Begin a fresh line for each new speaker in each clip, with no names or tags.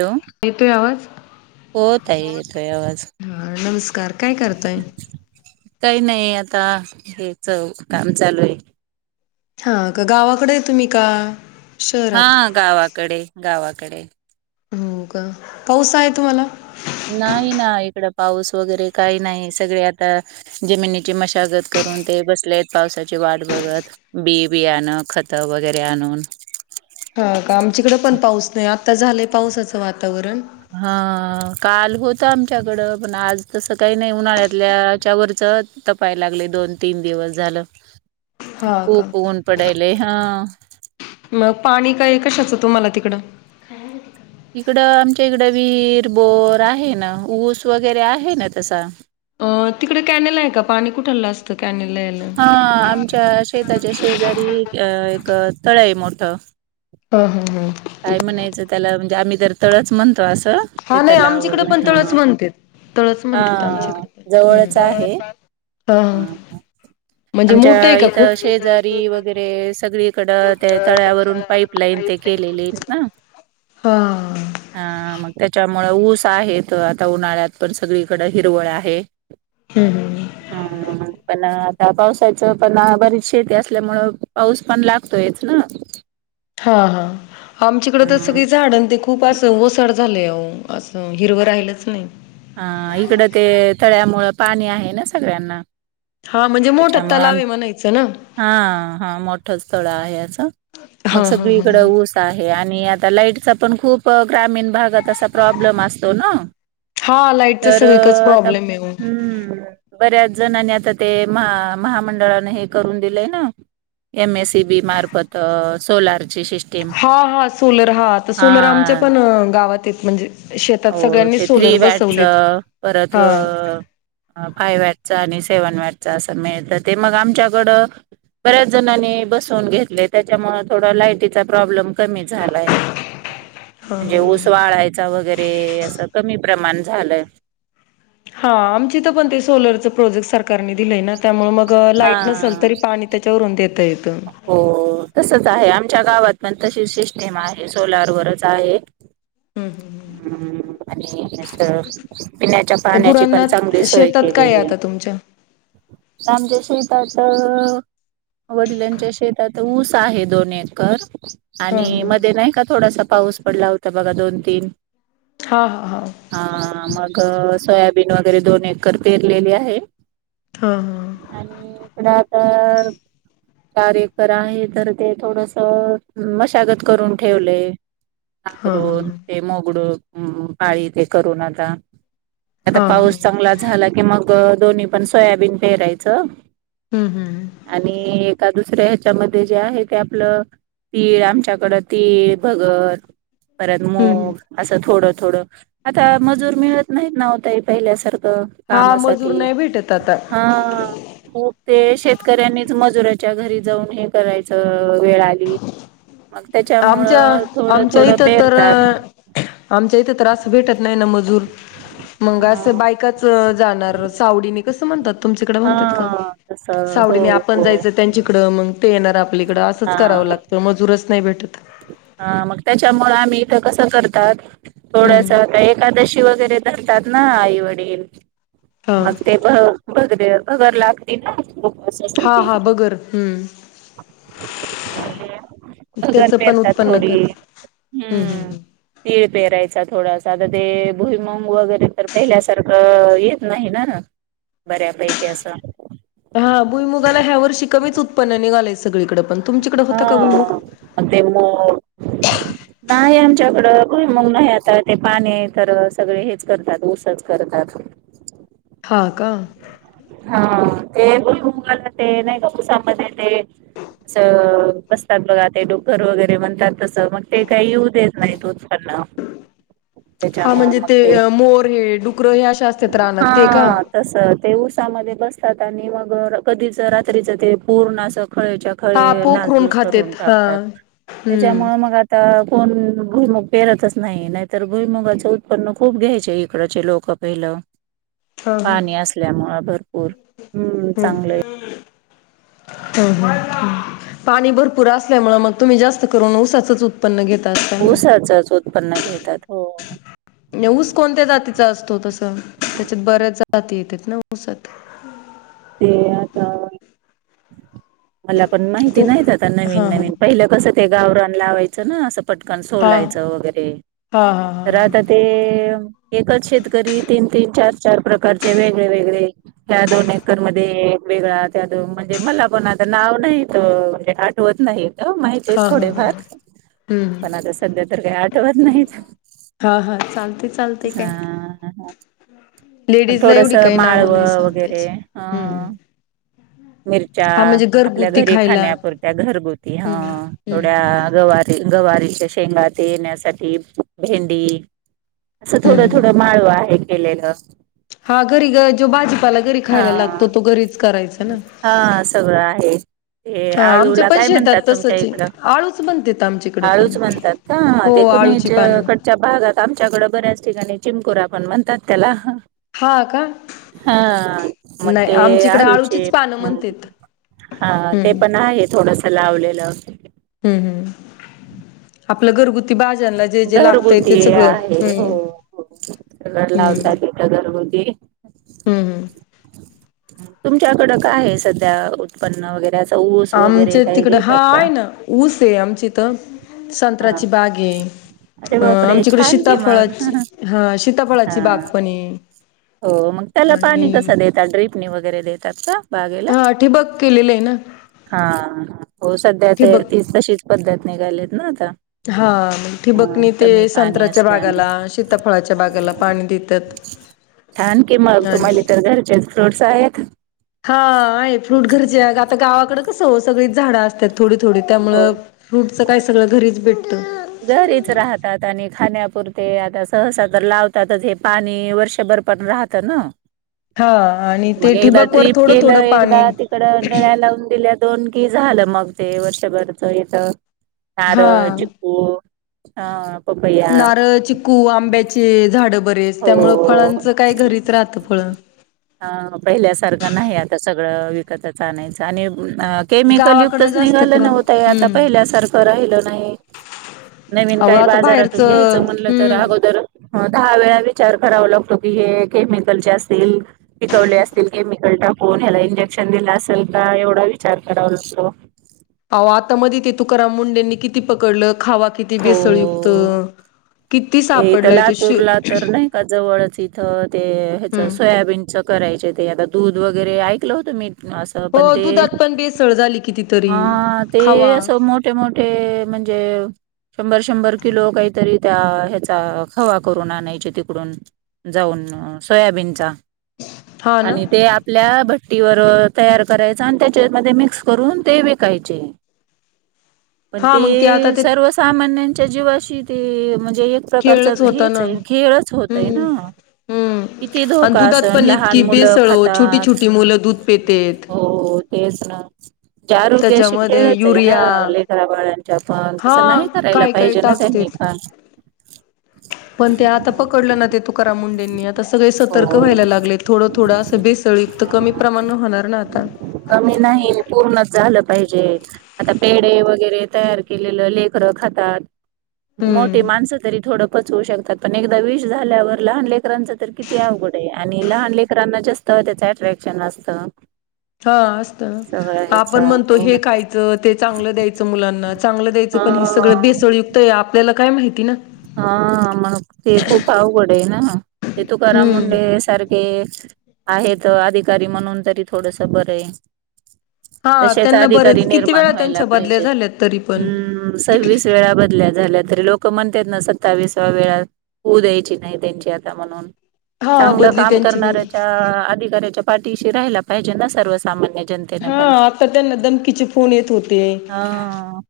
Hello
येतोय आवाज?
हो ताई येतोय आवाज
हा नमस्कार काय करताय
काही नाही नाही आता हेच काम चालू आहे.
हा का गावाकडे तुम्ही का?
हा
शहरात
गावाकडे-गावाकडे.
हो का? पाऊस आहे तुम्हाला
नाही ना इकड पाऊस वगैरे काही नाही सगळे आता जमिनीची मशागत कर करून ते बसलेत पावसाची वाट बघत बी बीयाण खत वगैरे आणून.
हा का आमचीकड पण पाऊस नाय आता झालंय पावसाचं वातावरण
हा काल होत आमच्याकडं पण आज तसं काही नाय उन्हाळ्यातल्या ह्याच्या वरच त तपायला लागलय दोन तीन दिवस झालं.
हा का
खूप ऊन पडालेय हा
मग पाणी काय कशाचं तुम्हाला तिकडं
इकडं आमच्या इकडं विहिर, बोर आहे ना ऊस वगैरे आहे ना तसा
आ तिकड कॅनल आहे का पाणी कुठ्ठल असतं. कॅनेल यायला
हा आमच्या शेताच्या शेजारी अ एक तळ य मोठं
ह हा
काय म्हणायचं त्याला म्हणजे आम्ही तर तळच म्हणतो असं आ ते
हा नाही
तलाव
आमच्याकडे
वगैर
पण
हा
तळच म्हणते तळच म्हणतात
हा
आमच्याकडे पण
जवळच
हम्म
आहे.
हा हा. म्हणजे मोठं आहे
आमच्या
का
इथं
खूप
शेजारी वगैरे सगळीकड ते तळ्यावरून पाईप लाईन ते के लेलीत ना,
हा हम्म
हा मग त्या त्याच्यामुळ ऊस आहेत आता उन्हाळ्यात पण सगळीकड हिरवळ आहे.
हम्म.
हम्म पण या पावसाच पण बरीच शेती असल्यामुळ पाऊस पण लागतोय ना.
हा हा आमचीकड त
हा.
सगळी झाड ते खूप अस ओसा झालंय. अहो, असं हिरवं राहिलच नाही.
हा, इकडं ते तळ्यामुळ पाणी आहे न, सगळ्यांना
हा, म्हणजे मोठा
त्याच्यामुळं
तलाव
आम
ये म्हणायचं. ना?
हा हा, मोठंचं तळ आहे, असं. मग
हां, हां,
सगळीकड
हां.
ऊस आहे, आणि आता लाईटचा - पण खूप ग्रामीण भागात असा प्रॉब्लेम असतो ना?
हां, लाईटचा
तर
सगळीकडच
आता
प्रॉब्लेम आहे ओ.
हम्म, बऱ्याचं - जणानी आता ते महा महामंडळाने हे करून दिलंय, ना एम ए सी बी मार्फत सोलार.
हा हा सोलर. हा, आता सोलर आमच्या
हा
पण गावात येत म्हणजे- शेतात
हो,
सगळ्यांनी
ते
सोलर
थ्री
बसवलेत.
व्हॅटचं, परत
हां,
फाय व्हॅट - ना आणि सेवन व्हॅट चं अस मिळत ते मग आमच्याकडं बऱ्याच जणांनी बसवून घेतले, त्याच्यामुळे थोडा लायटीचा प्रॉब्लेम कमी झालाय. म्हणजे ऊस वाळायचा वगैरे, असं कमी प्रमाण झालंय.
हा, आमच्या इथं, पण ते सोलरच प्रोजेक्ट सरकारनी - दिलय ना, त्यामुळे मग
हा.
लाईट नसल, तरी पाणी त्याच्यावरून देत
हो तसच आहे आम च्या गावात पण तशीच सिस्टीम आहे. सोलरवरच आहे.
हं,
हम्म [inaudible] पिण्याच्या
ते
पाण्याची पण
गुरांना
चांगली सोय
शेतात काय आहे
केलेली ये.
आता तुमच्या?
आमच्या शेतात वडीलांच्या शेतात ऊस आहे दोन एकर, आणि
हां, हां,
मध्ये नाही का? थोडासा - पाऊस पडला होता, बघा. दोन तीन
हां, हां, हां.
- हा, मग सोयाबीन वगैरे - दोन एकर पेरलेले आहे,
हां हां
आणि इकडं आता - चार एकर आहे, तर ते थोडस मशागत करून ठेवलय.
हां हां हां
नागरून ते मोगडून पाती ते करून आता आता
हां
पाऊस चांगला झाला, की मग दोन्ही पण सोयाबीन पेरायचं
हम्म हम्म
आणि एका दुसऱ्या ह्याच्यामध्ये जे आहे. ते आपलं तीळ. आमच्याकड तीळ, भगर परत
हम्म
मुग असं थोडं-थोडं, आता मजूर मिळत नाहीत ना ओ ताई, पहिल्यासारखं
हा मजूर
कामासाठी
नाही भेटत आता
हा [unintelligible] ते शेतकऱ्यांनीच मजुराच्या घरी जाऊन, हे करायचं वेळ आली. मग
आमच्या,
त्याच्यामुळं थोडं
आमच्या
थोडं
इथं तर
पेरतात
आमच्या इथे त्रास. भेटत नाही ना, मजूर मंग
हा
असं बायकाच, जाणार सावडीनी. कसं म्हणतात? तुमच्याकड म्हणत्यात का?
हा तसं हो
सावडीने आपण
हो
जायचं, त्यांच्याकडं मं ते येणार आपलीकडं, असंच
हा
करावं लागतं. मजूरच नाही भेटत.
हा, मग त्याच्यामुळ आम्ही इथं कसं करतात थोडस
हम्म
होता. एकादशी वगैरे धरतात ना, आई वडील.
हा
[inaudible]
हा हा बगर हम्म त्याचं
[inaudible]
पण
पेरतात
उत्पन्न
थोडी.
कर
हम्म, तीळ पेरायचा थोडा आता ते भुईमंग वगैरे, तर पहिल्यासारखं येत नाही, ना? बऱ्यापैकी असा.
हा, भुईमुगाला ह्या वर्षी कमीच, उत्पन्न निघालय. सगळीकडं.
[unintelligible] आमच्याकड भुईमूग नाही. आता पाणी करतात, ऊसाचं करतात. [inaudible]
हा का?
हा [inaudible] बसतात बघा ते डुकर वगैरे म्हणतात. तसं मग ते काही, येऊ देत नाहीत उत्पन्न
हा
त्याच्यामु
म्हणजे
मग ते
मोर हे डुकर हे अशा असतात रानात
हा
ते का?
तस ते ऊसामध्ये बसतात आणि मग कधीच, रात्रीच ते पूर्ण अस खळेच्या
हा
खळे,
पोखरून
नाचधूस करून
खातेत हा
टाकतात.
हम्म
त्याच्यामु मग आता कोण भुईमग पेरतच नाही, नाहीतर भुईमुगाच उत्पन्न खूप घ्यायचे इकडचे लोक पहिलं
हा हा.
पाणी असल्यामूळ, भरपूर हम् चांगलं
ह पाणी भरपूर असल्यामुळे, मग तुम्ही जास्त करून ऊसाचच उत्पन्न घेत
ऊसाचच उत्पन्न घेतात हो.
ऊस कोणत्या जातीचा असतो तस, त्याच्यात बऱ्याच जाती येतात ना ऊसात हम्
ते आता. मला पण माहिती
तू
नाहीत. आता नवीन
हा हा
नवीन, पहिलं कसं ते गावरान लावायचं ना अस पटकन
हा
सोलायचं, वगैरे
हा हा हा
तर आता ते एकच शेतकरी तीन-तीन, चार-चार प्रकारचे वेगळे वेगळे ह दोन मध्ये वेगळा त्या म्हणजे. मला पण आता नाव नाही, म्हणजे आठवत नाही. हो माहित आहे
हा हा हा
थोडेफार,
हा हम्म.
पण आता सध्या तर काही आठवत नाहीत.
हा हा चालते
हा हा.
लेडीज ला एवढ काय, नाव नाही
वगैरे
सांगतेच
अ
हम्म.
मिरच्या
हा म्हणजे
आपल्या
घरगुती
घरी,
खायला
खाण्यापुरत्या घरगुती ह
हम्म
थोड्या
हम्म
गवार गवारीच्या शेंगा, येण्यासाठी भेंडी असं
हम्म हम्म
थोडं-थोडं, माळ आहे केलेलं.
हा घरी जो भाजीपाला, घरी खायला
हा
लागतो तो घरीच करायचा ना
हा सगळं आहे. ते
हा आमच्या
आळूला
पण
काय, म्हणतात
शेतात
तुमच्या
तसच आहे
इकडं?
आळूच बनतेत आमच्याकडे पण
आळूच म्हणतात का? ते
हो आळूची पानं
कुणीच्याकडच्या भागात आमच्याकडं, बऱ्याच ठिकाणी चिमकोरा पण म्हणतात त्याला.
हा का
हा
नाही
मे
आमच्याकडे
अळू.
आळूचीच पानं म्हणतेत
हा ते
हम्म
पण आहे, थोडस लावलेलं.
हम्म हम्म. आपलं घरगुती भाज्यांना जे जे लागतंय ते सगळं हम्म हम्म
लावतली गरगदी
हम्म हम्म.
तुमच्याकडं काय आहे सध्या उत्पन्न वगैरे ऊस
आमच
वगैरे काही
तिकड
घेतात का
हाय ना ऊस आहे आमच इथं
हा
संत्राची बाग आहे
अरे
अ
बापरे
आमच्याकडे
छान कि मग
शीताफळाची, हा शीताफळाची
हा
बाग पण हाय
हो, मग त्याला पाणी कसं देतात ड्रिपनी वगैरे देतात का? बागेला,
हा ठिबक केलेलं आहे ना
हा हो सध्या ते
ठिबक
तीच तशीच पद्धत निघालेत ना आता
हा,
हा
ठिबकणी ते
कमी पाणी
संत्राच्या बागाला,
असल्यामुळे
शीताफळाच्या बागाला
हा.
पाणी देतात ह
छान कि म तुम्हाला तर घरचे फ्रूट्स आहेत
हा तसं ओ सगळीच झाडं असतात थोडी थोडी
हो
त्यामुळं फ्रूटचं काय
हो.
सगळं घरीच भेट
घरीच राहतात आणि खाण्यापुरते आता सहसा तर लावतातच हे पाणी वर्षभर पण राहतं ना
हा आणि ते
मग एकदा
ठिबकवर
ड्रीप
थोडं
केलं
थोडं पाणी
एकदा तिकड नळ्या लावून दिल्या दोन की झालं मग ते वर्षभरच इथ नारळ,
हा
चिकू अ पपया
नारळ, चिकू, आंब्याचे झाड
हो
राहतं फळं.
हा, पहिल्या सारखं नाही आता सगळं विकतच आणायचं आणि अह केमिकल
गावाकडं
युक्तच
जास्त
निघालं ना
करून
ओ ताई आता
हम्म
पहिल्यासारखं राहिल नाही नवीन
अहो
काही
आता
बाजारातून घ्यायच
बाहेरचं
म्हणलं तर
हम्म
अगोदर दहा वेळा विचार करावा लागतो कि हे केमिकल चे असतील, पिकवले असतील केमिकल टाकून ह्याला इंजेक शिक्षण दिलं असेल का एवढा विचार कराव लागतो
अहो आता मध ते तुकाराम मुंडेंनी किती पकडलं खावा किती
हो
बेसळयुक्त कि
ते इथं लातूर ला तर नाही का जवळच इथं ते ह्याच सोयाबीन करायच ते आता दूध वगैरे ऐकलं होतं मी असं पण
हो
ते
दुधात पण बेसळ झाली कितीतरी
हा ते
खावा
असं मोठे मोठे म्हणजे शंभर शंभर किलो काहीतरी त्या ह्याचा खवा करून आणायचे तिकडून जाऊन सोयाबीनचा
हा ना
आणि ते आपल्या भ टीवर तयार करायचा आणि त्याच्यामध्ये मिक्स करून ते विकायचे पण
हा
ते
मग आता ते
सर्वसामान्यांच्या जीवाशी ते म्हणजे एक
खेळच
प्रकारच
होता
हेच
ना
आहे खेळच होत आहे
हम्म
ना
हम्म
किती
आणि
धोका
दुधात
अस
पण
लहान
इतकी
मुलं
बेसळ ओ छोटी
खातात,
छोटी मुलं दूध पेतेत.
हो हो तेच ना जे आरोग्याशी
त्याच्यामध्ये
खेळच आहे ना
युरिया
लेकराबाळ्यांच्या पण
हा
तसं नाही करायला
काय काय
पाहिजे ना त्यांनी
टाकतेत.
नेपा
[unintelligible] पण ते आता पकडलं ना ते तुकाराम मुंडेंनी आता सगळे सतर्क
हो
व्हायला लागले थोडं थोडं असं बेसळी त कमी प्रमाण होणार ना आता
कमी नाही पूर्णच झालं पाहिजे आता पेढे वगैरे तयार केलेलं लेकरं खातात मोठी
हम्म
माणस थोड पचवु शकतात पण एकदा विष झाल्यावर लहान लेकरांच तर किती अवघड आहे आणि लहान लेकरांना असत त्याच अट्रॅक्शन असत
हा असत. आपण म्हणतो
हो
हे
ना
खायचं ते चांगलं द्यायचं मुलांना चांगलं द्यायचं पण हे सगळं
हा
बेसळयुक्त आहे आपल्याला काय माहिती ना
हा म्हण ते खूप आवघड हाय ना. हे तुकाराम
हम्म.
मुंढे सारखे आहेत अधिकारी म्हणून तरी थोडस बरं हय.
[inaudible]
तशेच
त्यांना
अधिकारी
बरेच किती
निर्माण
वेळा
व्हायला
त्यांच्या बदल्या
पाहिजे.
झाल्यात तरी पण
हूम सव्वीस वेळा बदल्या झाल्यात. तरी लोक म्हणतात ना, सत्तावीसाव्यात होऊ द्यायची नाही त्यांची आता म्हणून.
हा
चांगलं
बदली
काम
त्यांची हो
करणाऱ्याच्या अधिकाऱ्याच्या पाठीशी राहायला पाहिजे ना, सर्वसामान्य जनतेने
हा,
पण
आता त्यांना धमकीचे फोन येत होते.
हा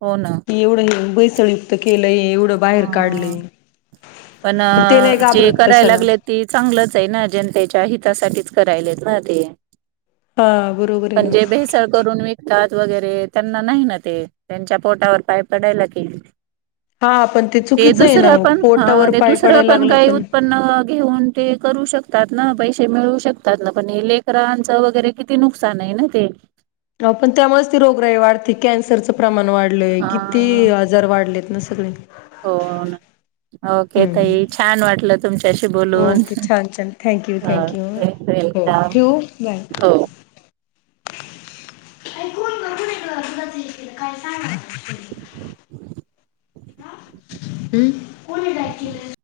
हो ना
एवढं हे भेसळयुक्त केलंय, एवढं बाहेर
ह
काढलयं.
पण जे करायला लागले ते चांगलच आहे ना, जनतेच्या हितासाठी करायलेत ना ते,
हा बरोबर आहे ना
पण जे भेसळ करून विकतात वगैरे त्यांना नाही ना ते त्यांच्या पोटावर पाय पडायला की.
हा, पण ते चुकीचं आहे ना
दुसरं
मग
पण
पोट
हा ते दुसरं पण काही उत्पन्न घेऊन ते करू शकतात ना पैसे मिळू शकतात ना, पण हे लेकरांचं वगैरे किती नुकसान आहे ना ते.
पण त्यामुळेच, ती रोगराई वाढते कॅन्सरचं प्रमाण वाढलंय
हा
किती आजार वाढले ना. सगळे
हो ना, ओके
हम्म
ताई छान! वाटलं तुमच्याशी बोलून
ओके छान छान थँक्यू थँक्यू
वेलकम! हो.
[unintelligible] ऐकून बघून ये गं तुला, ती ते काय सांगालेत ते. हा, हम कोणी डाईल केल?